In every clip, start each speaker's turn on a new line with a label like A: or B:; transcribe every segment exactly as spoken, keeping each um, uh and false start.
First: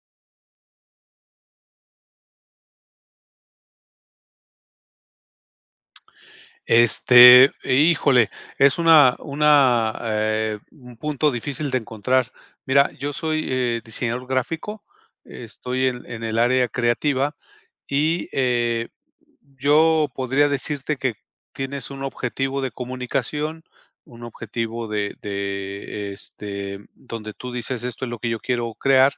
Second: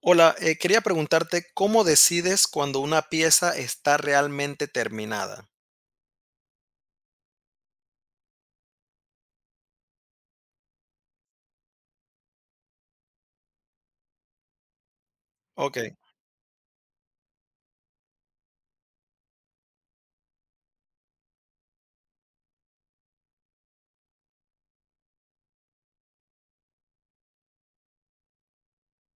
A: Hola, eh, quería preguntarte cómo decides cuando una pieza está realmente terminada.
B: Este, híjole, es una una, eh, un punto difícil de encontrar. Mira, yo soy, eh, diseñador gráfico,
A: Ok,
B: estoy en en el área creativa y, eh, yo podría decirte que tienes un objetivo de comunicación, un objetivo de de, este, donde tú dices: "Esto es lo que yo quiero crear",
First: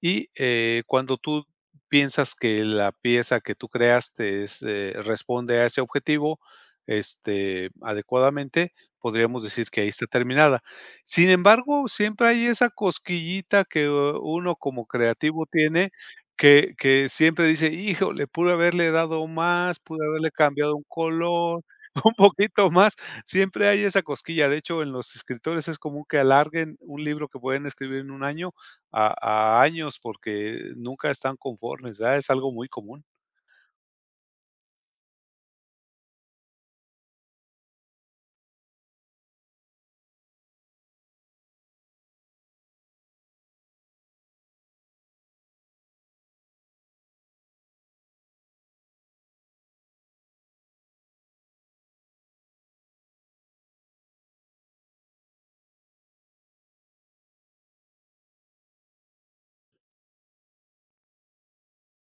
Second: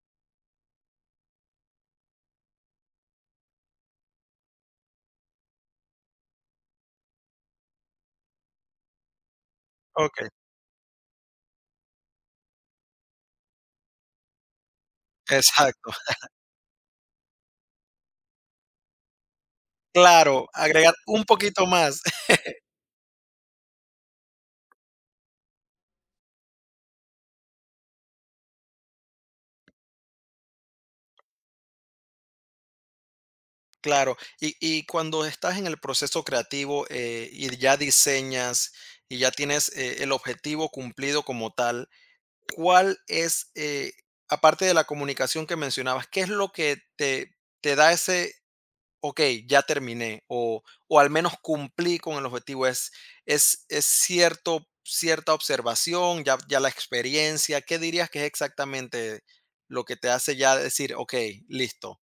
B: y eh, cuando tú piensas que la pieza que tú creaste es, eh, responde a ese objetivo este, adecuadamente, podríamos decir que ahí está
A: ok,
B: terminada. Sin embargo, siempre hay esa cosquillita que eh, uno como creativo tiene.
A: exacto.
B: Que, que siempre dice, híjole, pude haberle dado más, pude haberle
A: Claro,
B: cambiado un
A: agregar un
B: color,
A: poquito más.
B: un poquito más. Siempre hay esa cosquilla. De hecho, en los escritores es común que alarguen un libro que pueden escribir en un año a a años porque nunca están conformes, ¿verdad? Es algo muy común.
A: Claro, y, y cuando estás en el proceso creativo eh, y ya diseñas y ya tienes eh, el objetivo cumplido como tal, ¿cuál es, eh, aparte de la comunicación que mencionabas, qué es lo que te, te da ese, ok, ya terminé o, o al menos cumplí con el objetivo? Es, es, es cierto, cierta observación, ya, ya la experiencia. ¿Qué dirías que es exactamente lo que te hace ya decir, ok, listo?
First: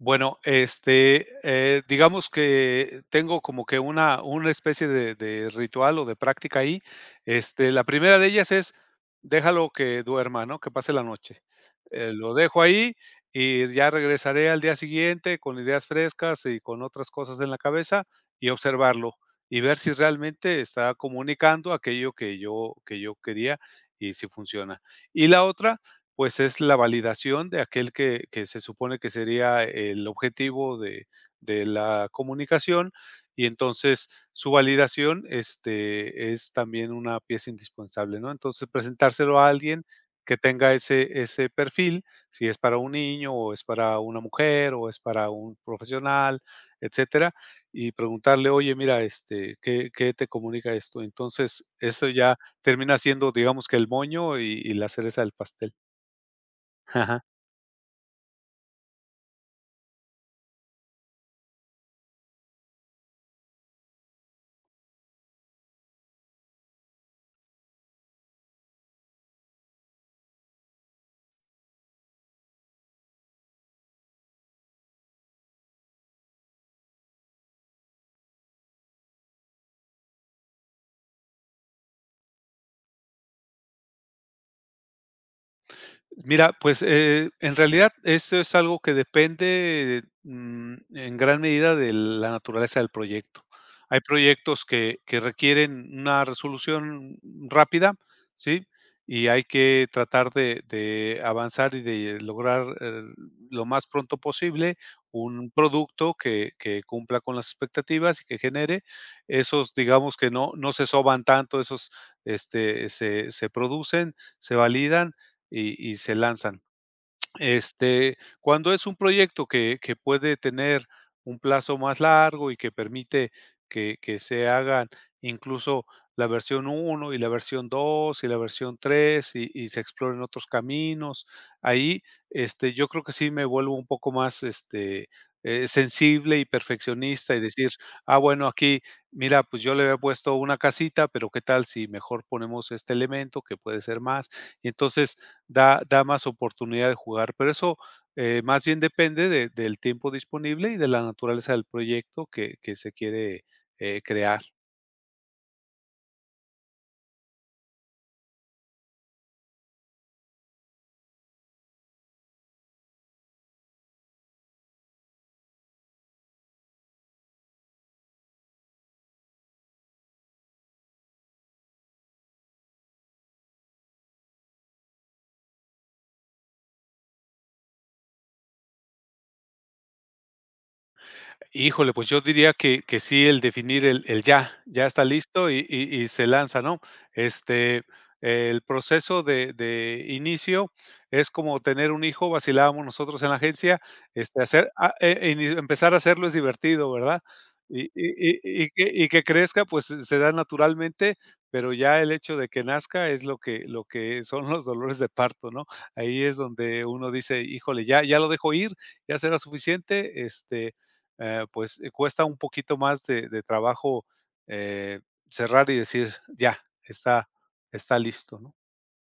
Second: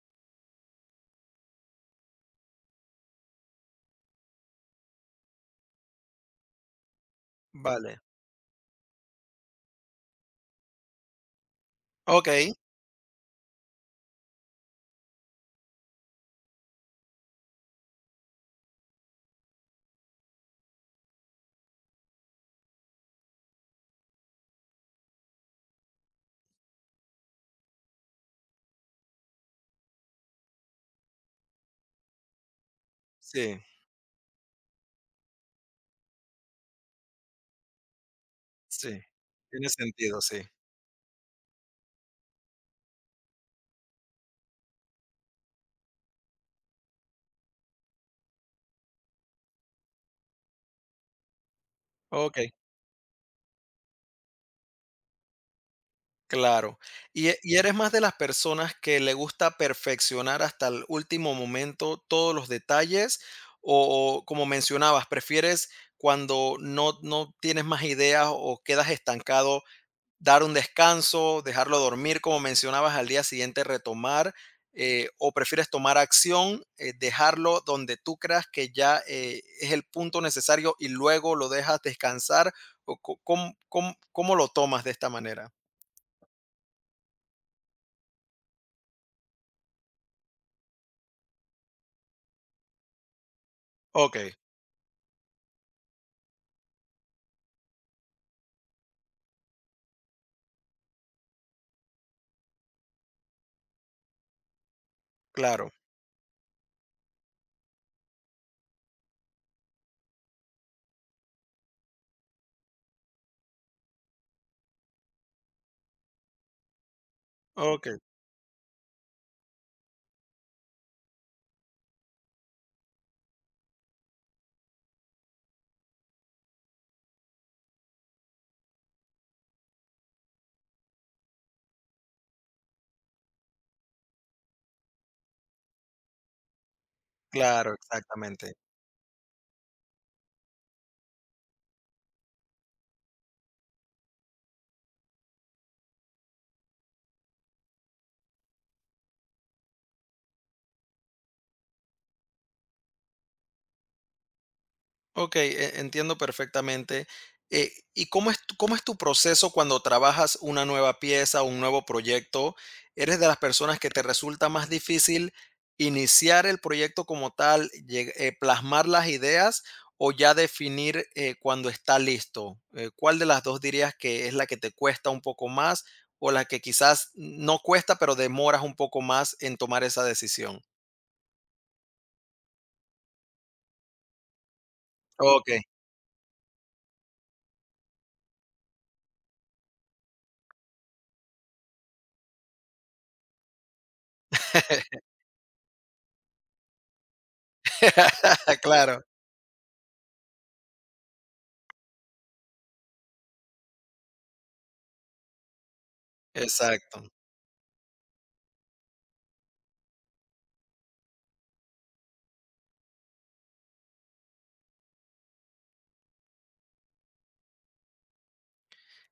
B: Bueno, este, eh, digamos que tengo como que una una especie de de ritual o de práctica ahí. Este, la
A: Vale.
B: primera de ellas es, déjalo que duerma, ¿no? Que pase la noche. Eh,
A: Ok,
B: lo dejo ahí y ya regresaré al día siguiente con ideas frescas y con otras cosas en la cabeza y observarlo, y ver si realmente está comunicando aquello que yo que yo quería y si funciona. Y la otra, pues es la validación de aquel que, que se supone que sería el objetivo de, de la comunicación y
A: sí,
B: entonces su validación este, es también una pieza indispensable, ¿no? Entonces
A: sí.
B: presentárselo a
A: Tiene
B: alguien
A: sentido,
B: que
A: sí.
B: tenga ese, ese perfil, si es para un niño o es para una mujer o es para un profesional, etcétera, y preguntarle, oye, mira, este, ¿qué, qué te comunica esto? Entonces, eso ya
A: Ok.
B: termina siendo, digamos que el moño y y la cereza del pastel.
A: Claro.
B: Ajá.
A: ¿Y, e- y eres más de las personas que le gusta perfeccionar hasta el último momento todos los detalles? O, o, como mencionabas, prefieres cuando no, no tienes más ideas o quedas estancado, dar un descanso, dejarlo dormir, como mencionabas, ¿al día siguiente retomar? Eh, ¿o prefieres tomar acción, eh, dejarlo donde tú creas que ya eh, es el punto necesario y luego lo dejas descansar? ¿O co- cómo, cómo cómo lo tomas de esta manera?
B: Mira, pues, eh, en realidad esto es algo que depende, mm, en gran medida de la naturaleza del proyecto. Hay
A: Ok.
B: proyectos que que requieren una resolución rápida, ¿sí? Y hay que tratar de de avanzar y de lograr, eh, lo más pronto posible un
A: Claro,
B: producto que que cumpla con las expectativas y que genere. Esos, digamos que no no se soban tanto, esos, este, se se producen, se validan y y se lanzan.
A: okey,
B: Este, cuando es un proyecto que que puede tener un plazo más largo y que permite que que se hagan incluso la versión uno y la versión dos y la versión tres y y se exploren otros caminos, ahí, este, yo creo que sí me vuelvo un poco más, este, eh, sensible y perfeccionista y decir:
A: claro,
B: "Ah, bueno,
A: exactamente.
B: aquí, mira, pues yo le había puesto una casita, pero qué tal si mejor ponemos este elemento que puede ser más". Y entonces, da, da más oportunidad de jugar, pero eso eh, más bien depende de- del tiempo disponible y de la naturaleza del proyecto que, que se quiere eh, crear.
A: Okey, e entiendo perfectamente. Eh, ¿y cómo es tu cómo es tu proceso cuando trabajas una nueva pieza, un nuevo proyecto? ¿Eres de las personas que te resulta más difícil iniciar el proyecto como tal, lleg eh, plasmar las ideas o ya definir, eh, cuando está listo? Eh, ¿cuál de las dos dirías que es la que te cuesta un poco más o la que quizás no cuesta, pero demoras un poco más en tomar esa decisión?
B: Híjole, pues yo diría que que sí, el definir el el ya, ya está listo
A: Okey.
B: y y y se lanza, ¿no? Este, el proceso de de inicio es como tener un hijo, vacilábamos nosotros en la agencia, este, hacer ah, e e ini empezar a hacerlo es divertido, ¿verdad? Y y y y que
A: Claro,
B: y que crezca, pues, se se da naturalmente, pero ya el hecho de que nazca es lo que lo que son los dolores de parto, ¿no? Ahí es donde
A: exacto.
B: uno dice: "Híjole, ya ya lo dejo ir, ya será suficiente", este eh, pues, eh, cuesta un poquito más de de trabajo, eh, cerrar y decir: "Ya, está está listo", ¿no?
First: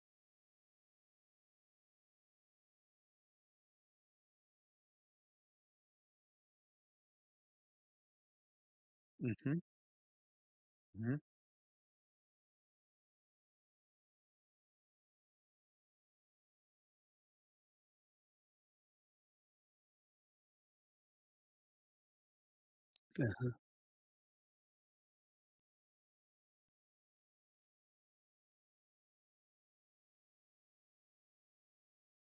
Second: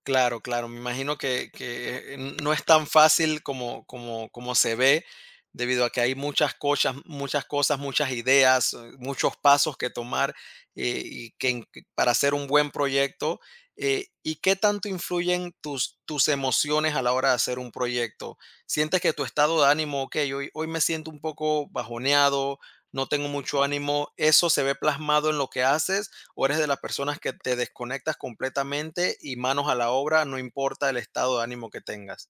A: Claro, claro. Me imagino que que, eh, no es tan fácil como como como se ve, debido a que hay muchas cosas, muchas cosas, muchas ideas, eh, muchos
B: Ujú,
A: pasos que tomar, eh,
B: ujú.
A: y que en que para hacer un buen proyecto. eh, ¿y qué tanto influyen tus tus emociones a la hora de hacer un proyecto? ¿Sientes que tu estado de ánimo, okey, hoy hoy me siento un poco bajoneado, no tengo mucho ánimo, eso se ve plasmado en lo que haces, o eres de las personas que te desconectas completamente y manos a la obra, no importa el estado de ánimo que tengas?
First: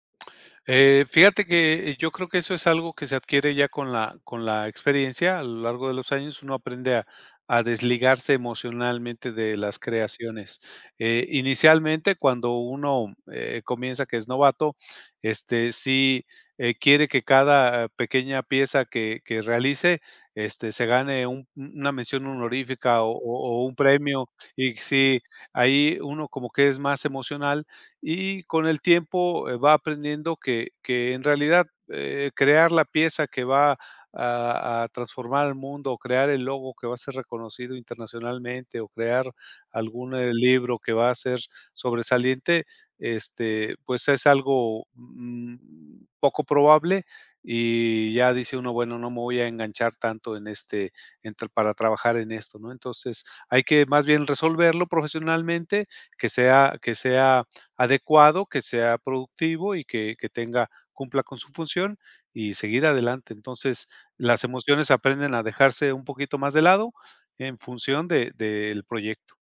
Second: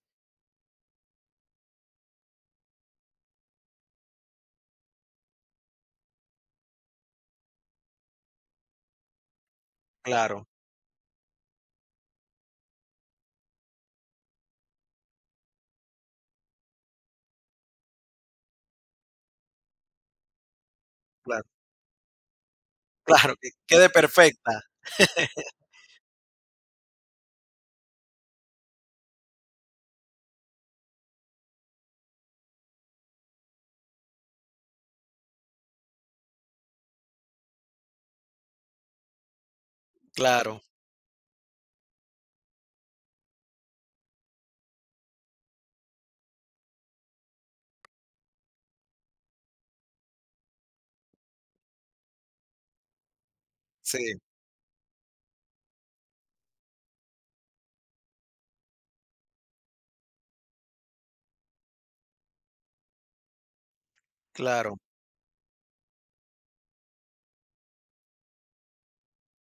B: Eh, fíjate que eh, yo creo que eso es algo que se adquiere ya con la con la experiencia, a lo largo de los años uno aprende a a desligarse emocionalmente de las
A: Claro,
B: creaciones. Eh, inicialmente, cuando uno, eh, comienza que es novato, este, sí, eh, quiere que cada eh, pequeña pieza que que realice, este, se gane un
A: claro,
B: una mención honorífica o
A: claro, que
B: o o un
A: quede
B: premio,
A: perfecta.
B: y sí, ahí uno como que es más emocional, y con el tiempo, eh, va aprendiendo que que en realidad, eh, crear la pieza que va a a transformar el mundo, o crear el logo que va a ser reconocido internacionalmente, o crear algún, eh,
A: Claro,
B: libro que va a ser sobresaliente, este, pues, es algo, mm, poco probable, y ya dice uno: "Bueno, no me voy a enganchar tanto en este entre para trabajar en esto", ¿no? Entonces, hay que más
A: sí,
B: bien resolverlo profesionalmente, que sea que sea, adecuado, que sea productivo y que que tenga cumpla con su función y seguir adelante. Entonces, las
A: claro.
B: emociones aprenden a dejarse un poquito más de lado en función de del proyecto,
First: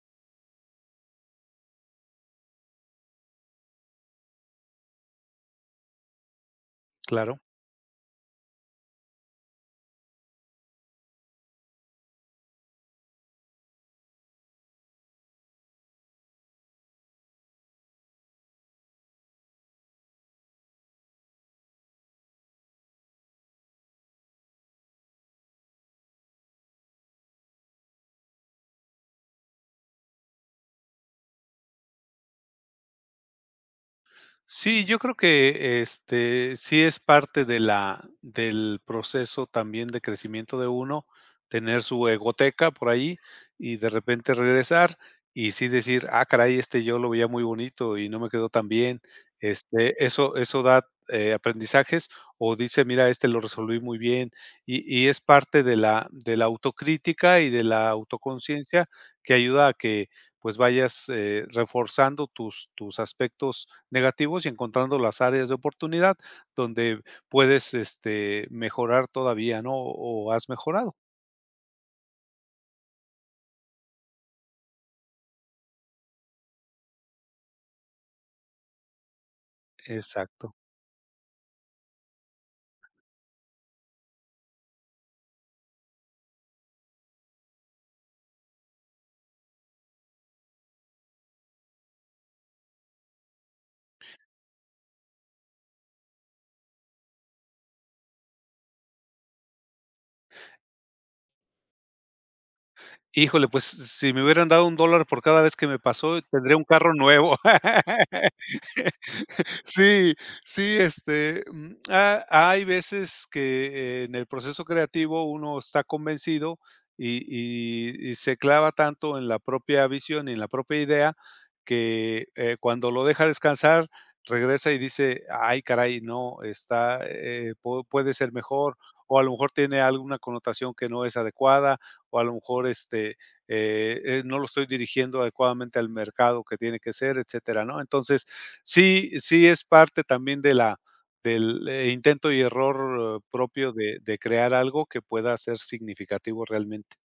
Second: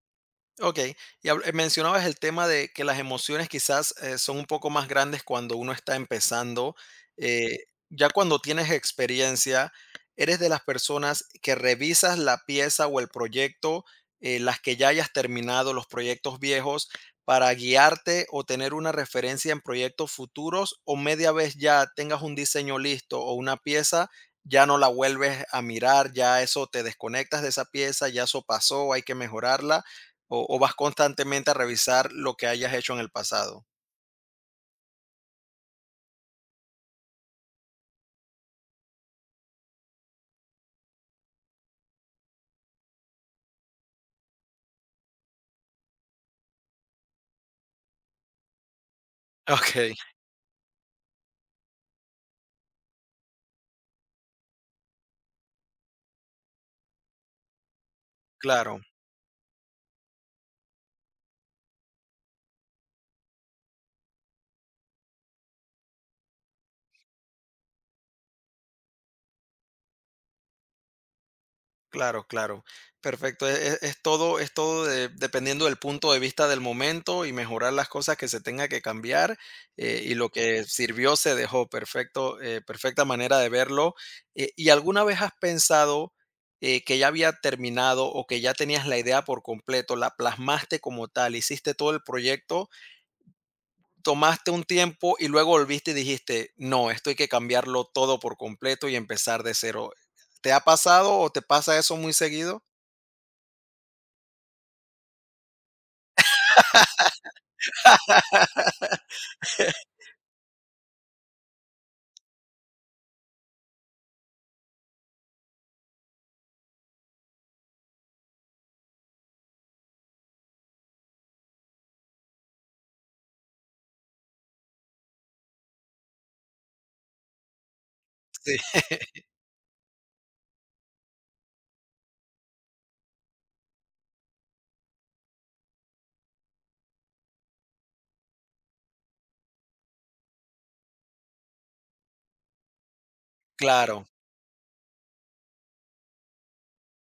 A: Ok, y habl- eh, mencionabas el tema de que las emociones quizás eh, son un poco más grandes cuando uno está empezando.
B: claro.
A: Eh, ya cuando tienes experiencia, ¿eres de las personas que revisas la pieza o el proyecto, eh, las que ya hayas terminado, los proyectos viejos, para guiarte o tener una referencia en proyectos futuros, o media vez ya tengas un diseño listo o una pieza? Ya no la vuelves a mirar, ya eso te desconectas de esa pieza, ya eso pasó, hay que mejorarla. ¿O o vas constantemente a revisar lo que hayas hecho en el pasado?
B: Sí, yo creo que, este, sí es parte de la del proceso también de crecimiento de uno, tener su egoteca por ahí, y de repente regresar, y sí decir: "Ah, caray, este yo lo veía muy bonito y no me quedó tan bien".
A: Okey,
B: Este, eso eso da, eh, aprendizajes, o dice: "Mira, este lo resolví muy bien". Y y es parte de la de la autocrítica y de la
A: claro,
B: autoconciencia que ayuda a que, pues, vayas, eh, reforzando tus tus aspectos negativos y encontrando las áreas de oportunidad donde puedes, este, mejorar todavía, ¿no? O has mejorado.
A: claro, claro. Perfecto. E e es todo, es todo de dependiendo del punto de vista del momento y mejorar las cosas que se tenga que cambiar, eh, y lo
B: Exacto.
A: que sirvió se dejó. Perfecto, eh, perfecta manera de verlo. Eh, ¿y alguna vez has pensado, eh, que ya había terminado o que ya tenías la idea por completo, la plasmaste como tal, hiciste todo el proyecto, tomaste un tiempo y luego volviste y dijiste, no, esto hay que cambiarlo todo por completo y empezar de cero? ¿Te ha pasado o te pasa eso muy seguido?
B: Híjole, pues si me hubieran dado un dólar por cada vez que me pasó, tendría un carro nuevo. Sí, sí, este, mm, ha hay veces que eh, en el proceso creativo uno está convencido y y y se clava tanto en la propia visión y en la propia idea que, eh, cuando lo deja descansar, regresa y dice: "Ay, caray, no, está, eh, pu puede ser
A: Sí,
B: mejor", o a lo mejor tiene alguna connotación que no es adecuada, o a lo mejor, este, eh eh, no lo estoy dirigiendo adecuadamente al mercado que tiene que ser, etcétera, ¿no? Entonces, sí, sí es parte también de la del, eh, intento y error eh, propio de
A: claro.
B: de crear algo que pueda ser significativo realmente.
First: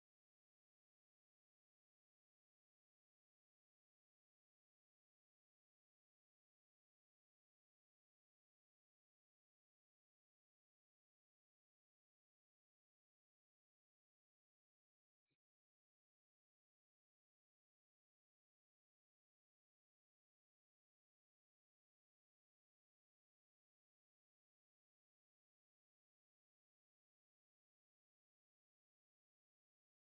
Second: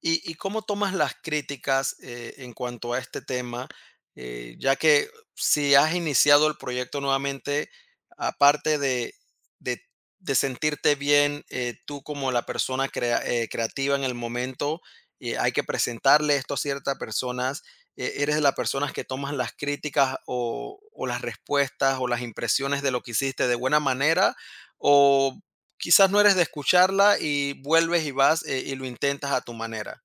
A: ¿Y, y cómo tomas las críticas eh, en cuanto a este tema? Eh, ya que si has iniciado el proyecto nuevamente, aparte de, de- de sentirte bien, eh, tú como la persona crea- eh, creativa en el momento, eh, hay que presentarle esto a ciertas personas. eh, ¿Eres de las personas que tomas las críticas o, o las respuestas o las impresiones de lo que hiciste de buena manera? ¿O quizás no eres de escucharla y vuelves y vas eh, y lo intentas a tu manera?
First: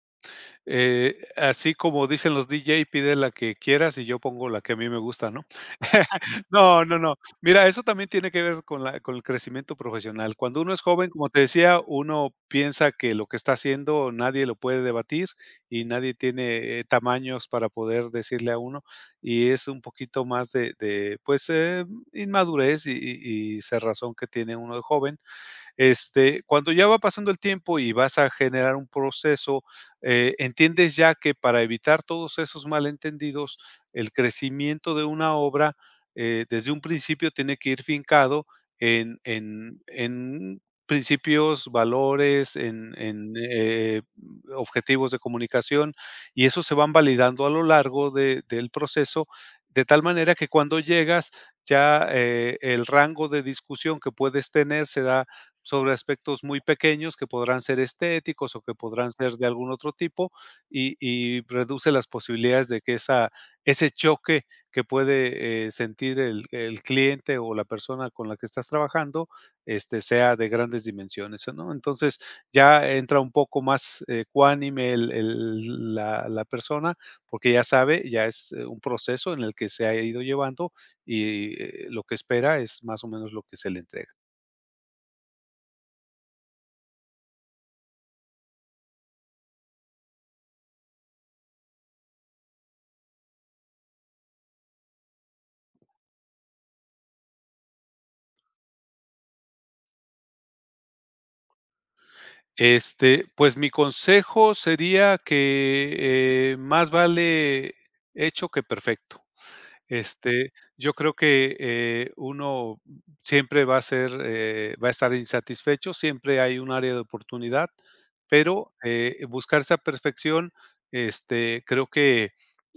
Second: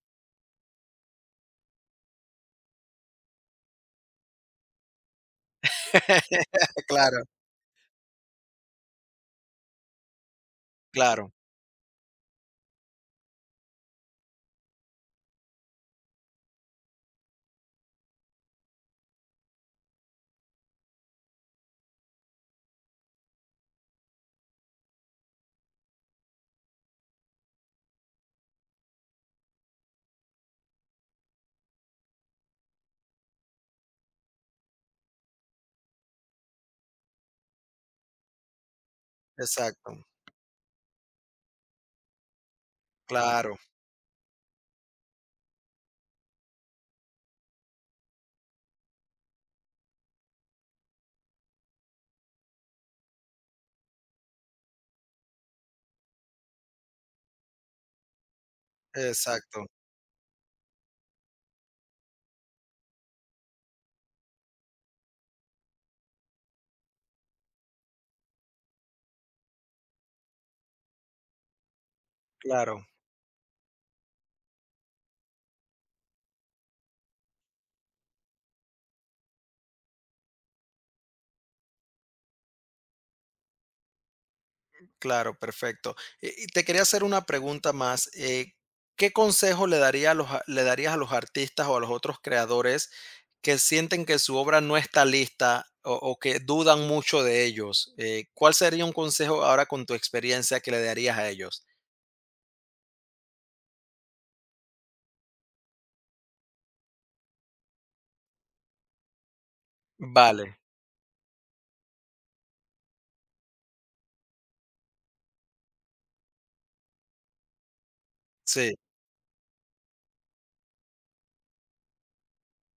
B: Eh, así como dicen los D J, pide la que quieras y yo pongo la que a mí me gusta, ¿no? No, no, no.
A: Claro,
B: Mira, eso también tiene que ver con la con el crecimiento profesional. Cuando uno es joven, como
A: claro,
B: te decía, uno piensa que lo que está haciendo nadie lo puede debatir y nadie tiene, eh, tamaños para poder decirle a uno, y es un poquito más de de, pues, eh, inmadurez y y y cerrazón que tiene uno de joven, este, cuando ya va pasando el tiempo y vas a generar un proceso, eh, entiendes ya que para evitar todos esos malentendidos, el crecimiento de una obra eh, desde un principio tiene que ir fincado en, en-
A: exacto,
B: en principios, valores, en, en,
A: claro,
B: eh, objetivos de comunicación y eso se van validando a lo largo de- del proceso, de tal manera que cuando llegas ya eh, el rango de discusión que puedes tener se da sobre aspectos muy pequeños que podrán ser estéticos o que podrán ser de
A: exacto,
B: algún otro tipo y y reduce las posibilidades de que esa ese choque que puede, eh, sentir el el cliente o la persona con la que estás trabajando, este, sea de grandes dimensiones, ¿no? Entonces,
A: claro,
B: ya entra un poco más eh, cuánime el el la la persona, porque ya sabe, ya es eh, un proceso en el que se ha ido llevando y, eh, lo que espera es más o menos lo que se le entrega.
A: claro, perfecto. Y y te quería hacer una pregunta más. eh, ¿qué consejo le daría a los a le darías a los artistas o a los otros creadores que sienten que su obra no está lista, o o que dudan mucho de ellos? Eh, ¿cuál sería un consejo ahora con tu experiencia que le darías a ellos?
B: Este, pues mi consejo sería que, eh, más vale hecho que perfecto.
A: Vale,
B: Este, yo creo que, eh, uno siempre va a ser, eh, va a estar insatisfecho, siempre hay un área de oportunidad, pero,
A: sí,
B: eh, buscar esa perfección, este, creo que,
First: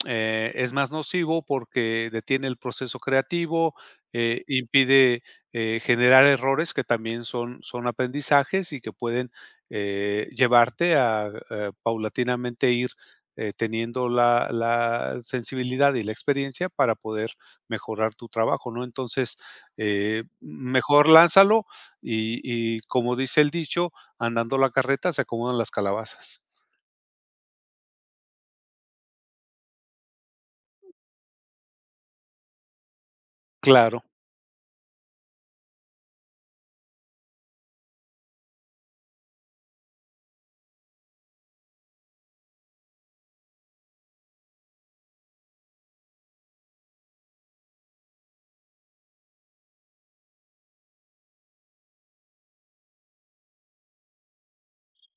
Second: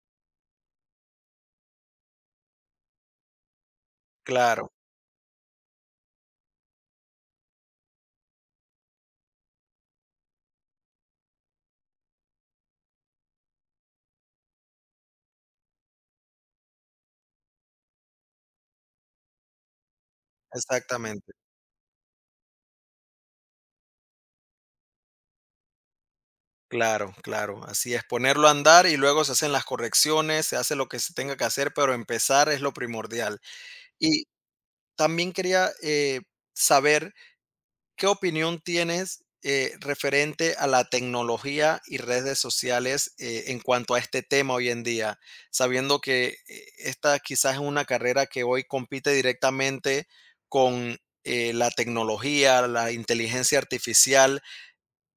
B: eh, es más nocivo porque detiene el proceso creativo, eh,
A: claro,
B: impide, eh, generar errores que también son son aprendizajes y que pueden, eh, llevarte a, eh, paulatinamente ir eh, teniendo la, la sensibilidad y la experiencia para poder mejorar tu trabajo, ¿no? Entonces, eh, mejor
A: exactamente.
B: lánzalo y, y como dice el dicho, andando la carreta se acomodan las calabazas.
A: Claro, claro, así es, ponerlo a andar y luego se hacen las correcciones, se hace lo que se tenga que hacer, pero empezar es lo primordial.
B: Claro.
A: Y también quería eh, saber qué opinión tienes eh, referente a la tecnología y redes sociales, eh, en cuanto a este tema hoy en día, sabiendo que eh, esta quizás es una carrera que hoy compite directamente con eh, la tecnología, la inteligencia artificial.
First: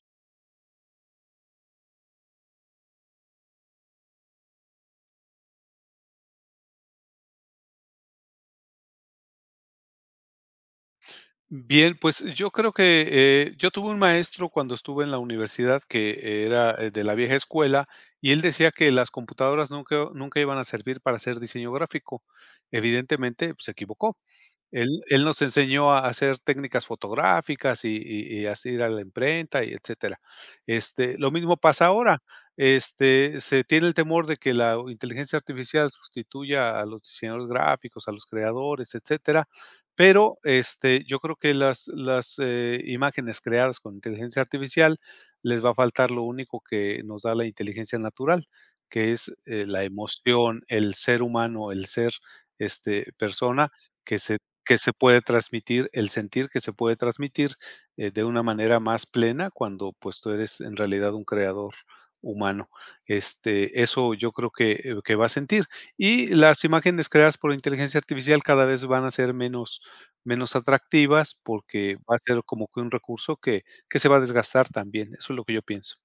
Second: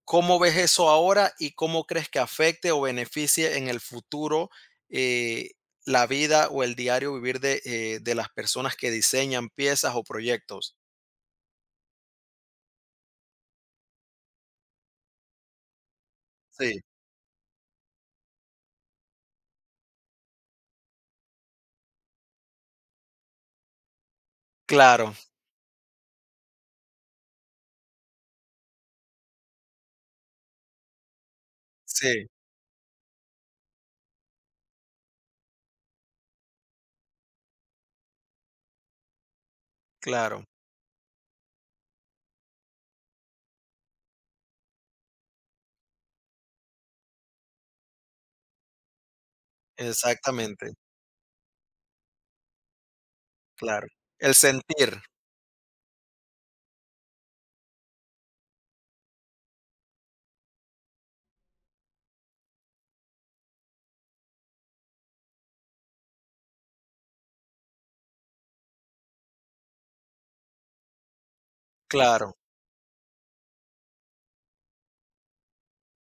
A: ¿Cómo ves eso ahora y cómo crees que afecte o beneficie en el futuro eh, la vida o el diario vivir de, eh, de las personas que diseñan piezas o proyectos?
B: Bien, pues yo creo que eh, yo tuve un maestro cuando estuve en la universidad que era
A: Sí,
B: eh, de la vieja escuela y él decía que las computadoras nunca, nunca iban a servir para hacer diseño gráfico. Evidentemente, pues, se equivocó. Él,
A: claro,
B: él nos enseñó a hacer técnicas fotográficas y, y- y así ir a la imprenta y etcétera. Este, lo mismo pasa ahora.
A: sí,
B: Este, se tiene el temor de que la inteligencia artificial sustituya a los diseñadores gráficos, a los creadores, etcétera, pero,
A: claro,
B: este, yo creo que las las, eh, imágenes creadas con inteligencia artificial les va a faltar lo único que nos da la inteligencia natural, que es, eh, la emoción,
A: exactamente,
B: el ser humano, el ser, este, persona
A: claro.
B: que
A: El
B: se que se
A: sentir,
B: puede transmitir, el sentir que se puede transmitir, eh, de una manera más plena cuando, pues, tú eres en realidad un creador humano. Este, eso yo creo que, eh, que va a sentir. Y las imágenes creadas por inteligencia artificial cada vez van a ser menos menos atractivas, porque va a
A: claro.
B: ser como que un recurso que que se va a desgastar también, eso es lo que yo pienso.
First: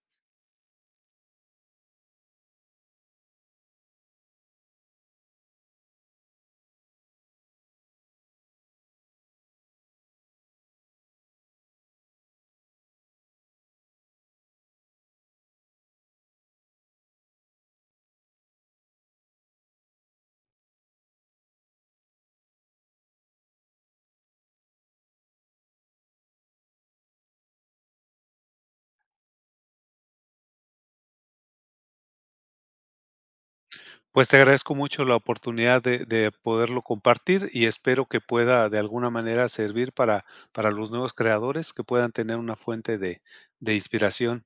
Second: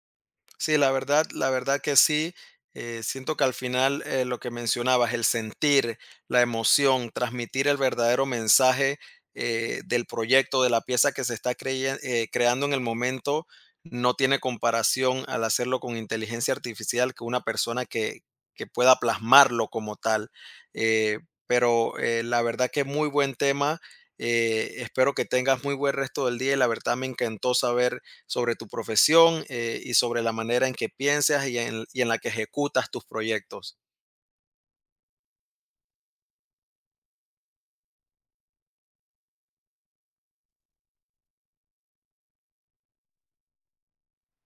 A: Sí, la verdad la verdad que sí, eh, siento que al final, eh, lo que mencionabas, el sentir, la emoción, transmitir el verdadero mensaje, eh, del proyecto, de la pieza que se está creye eh, creando en el momento, no tiene comparación al hacerlo con inteligencia artificial, que una persona que que pueda plasmarlo como tal. Eh, pero, eh, la verdad que muy buen tema. eh, espero que tengas muy buen resto del día y la verdad me encantó saber sobre tu profesión, eh, y sobre la manera en que piensas y en, y en la que ejecutas tus proyectos.
B: Pues, te agradezco mucho la oportunidad de de poderlo compartir y espero que pueda de alguna manera servir para para los nuevos creadores que puedan tener una fuente de de inspiración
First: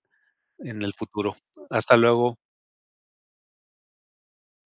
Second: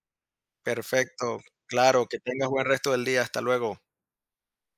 B: en el futuro.
A: Perfecto,
B: Hasta
A: claro, que
B: luego.
A: tengas buen resto del día, hasta luego.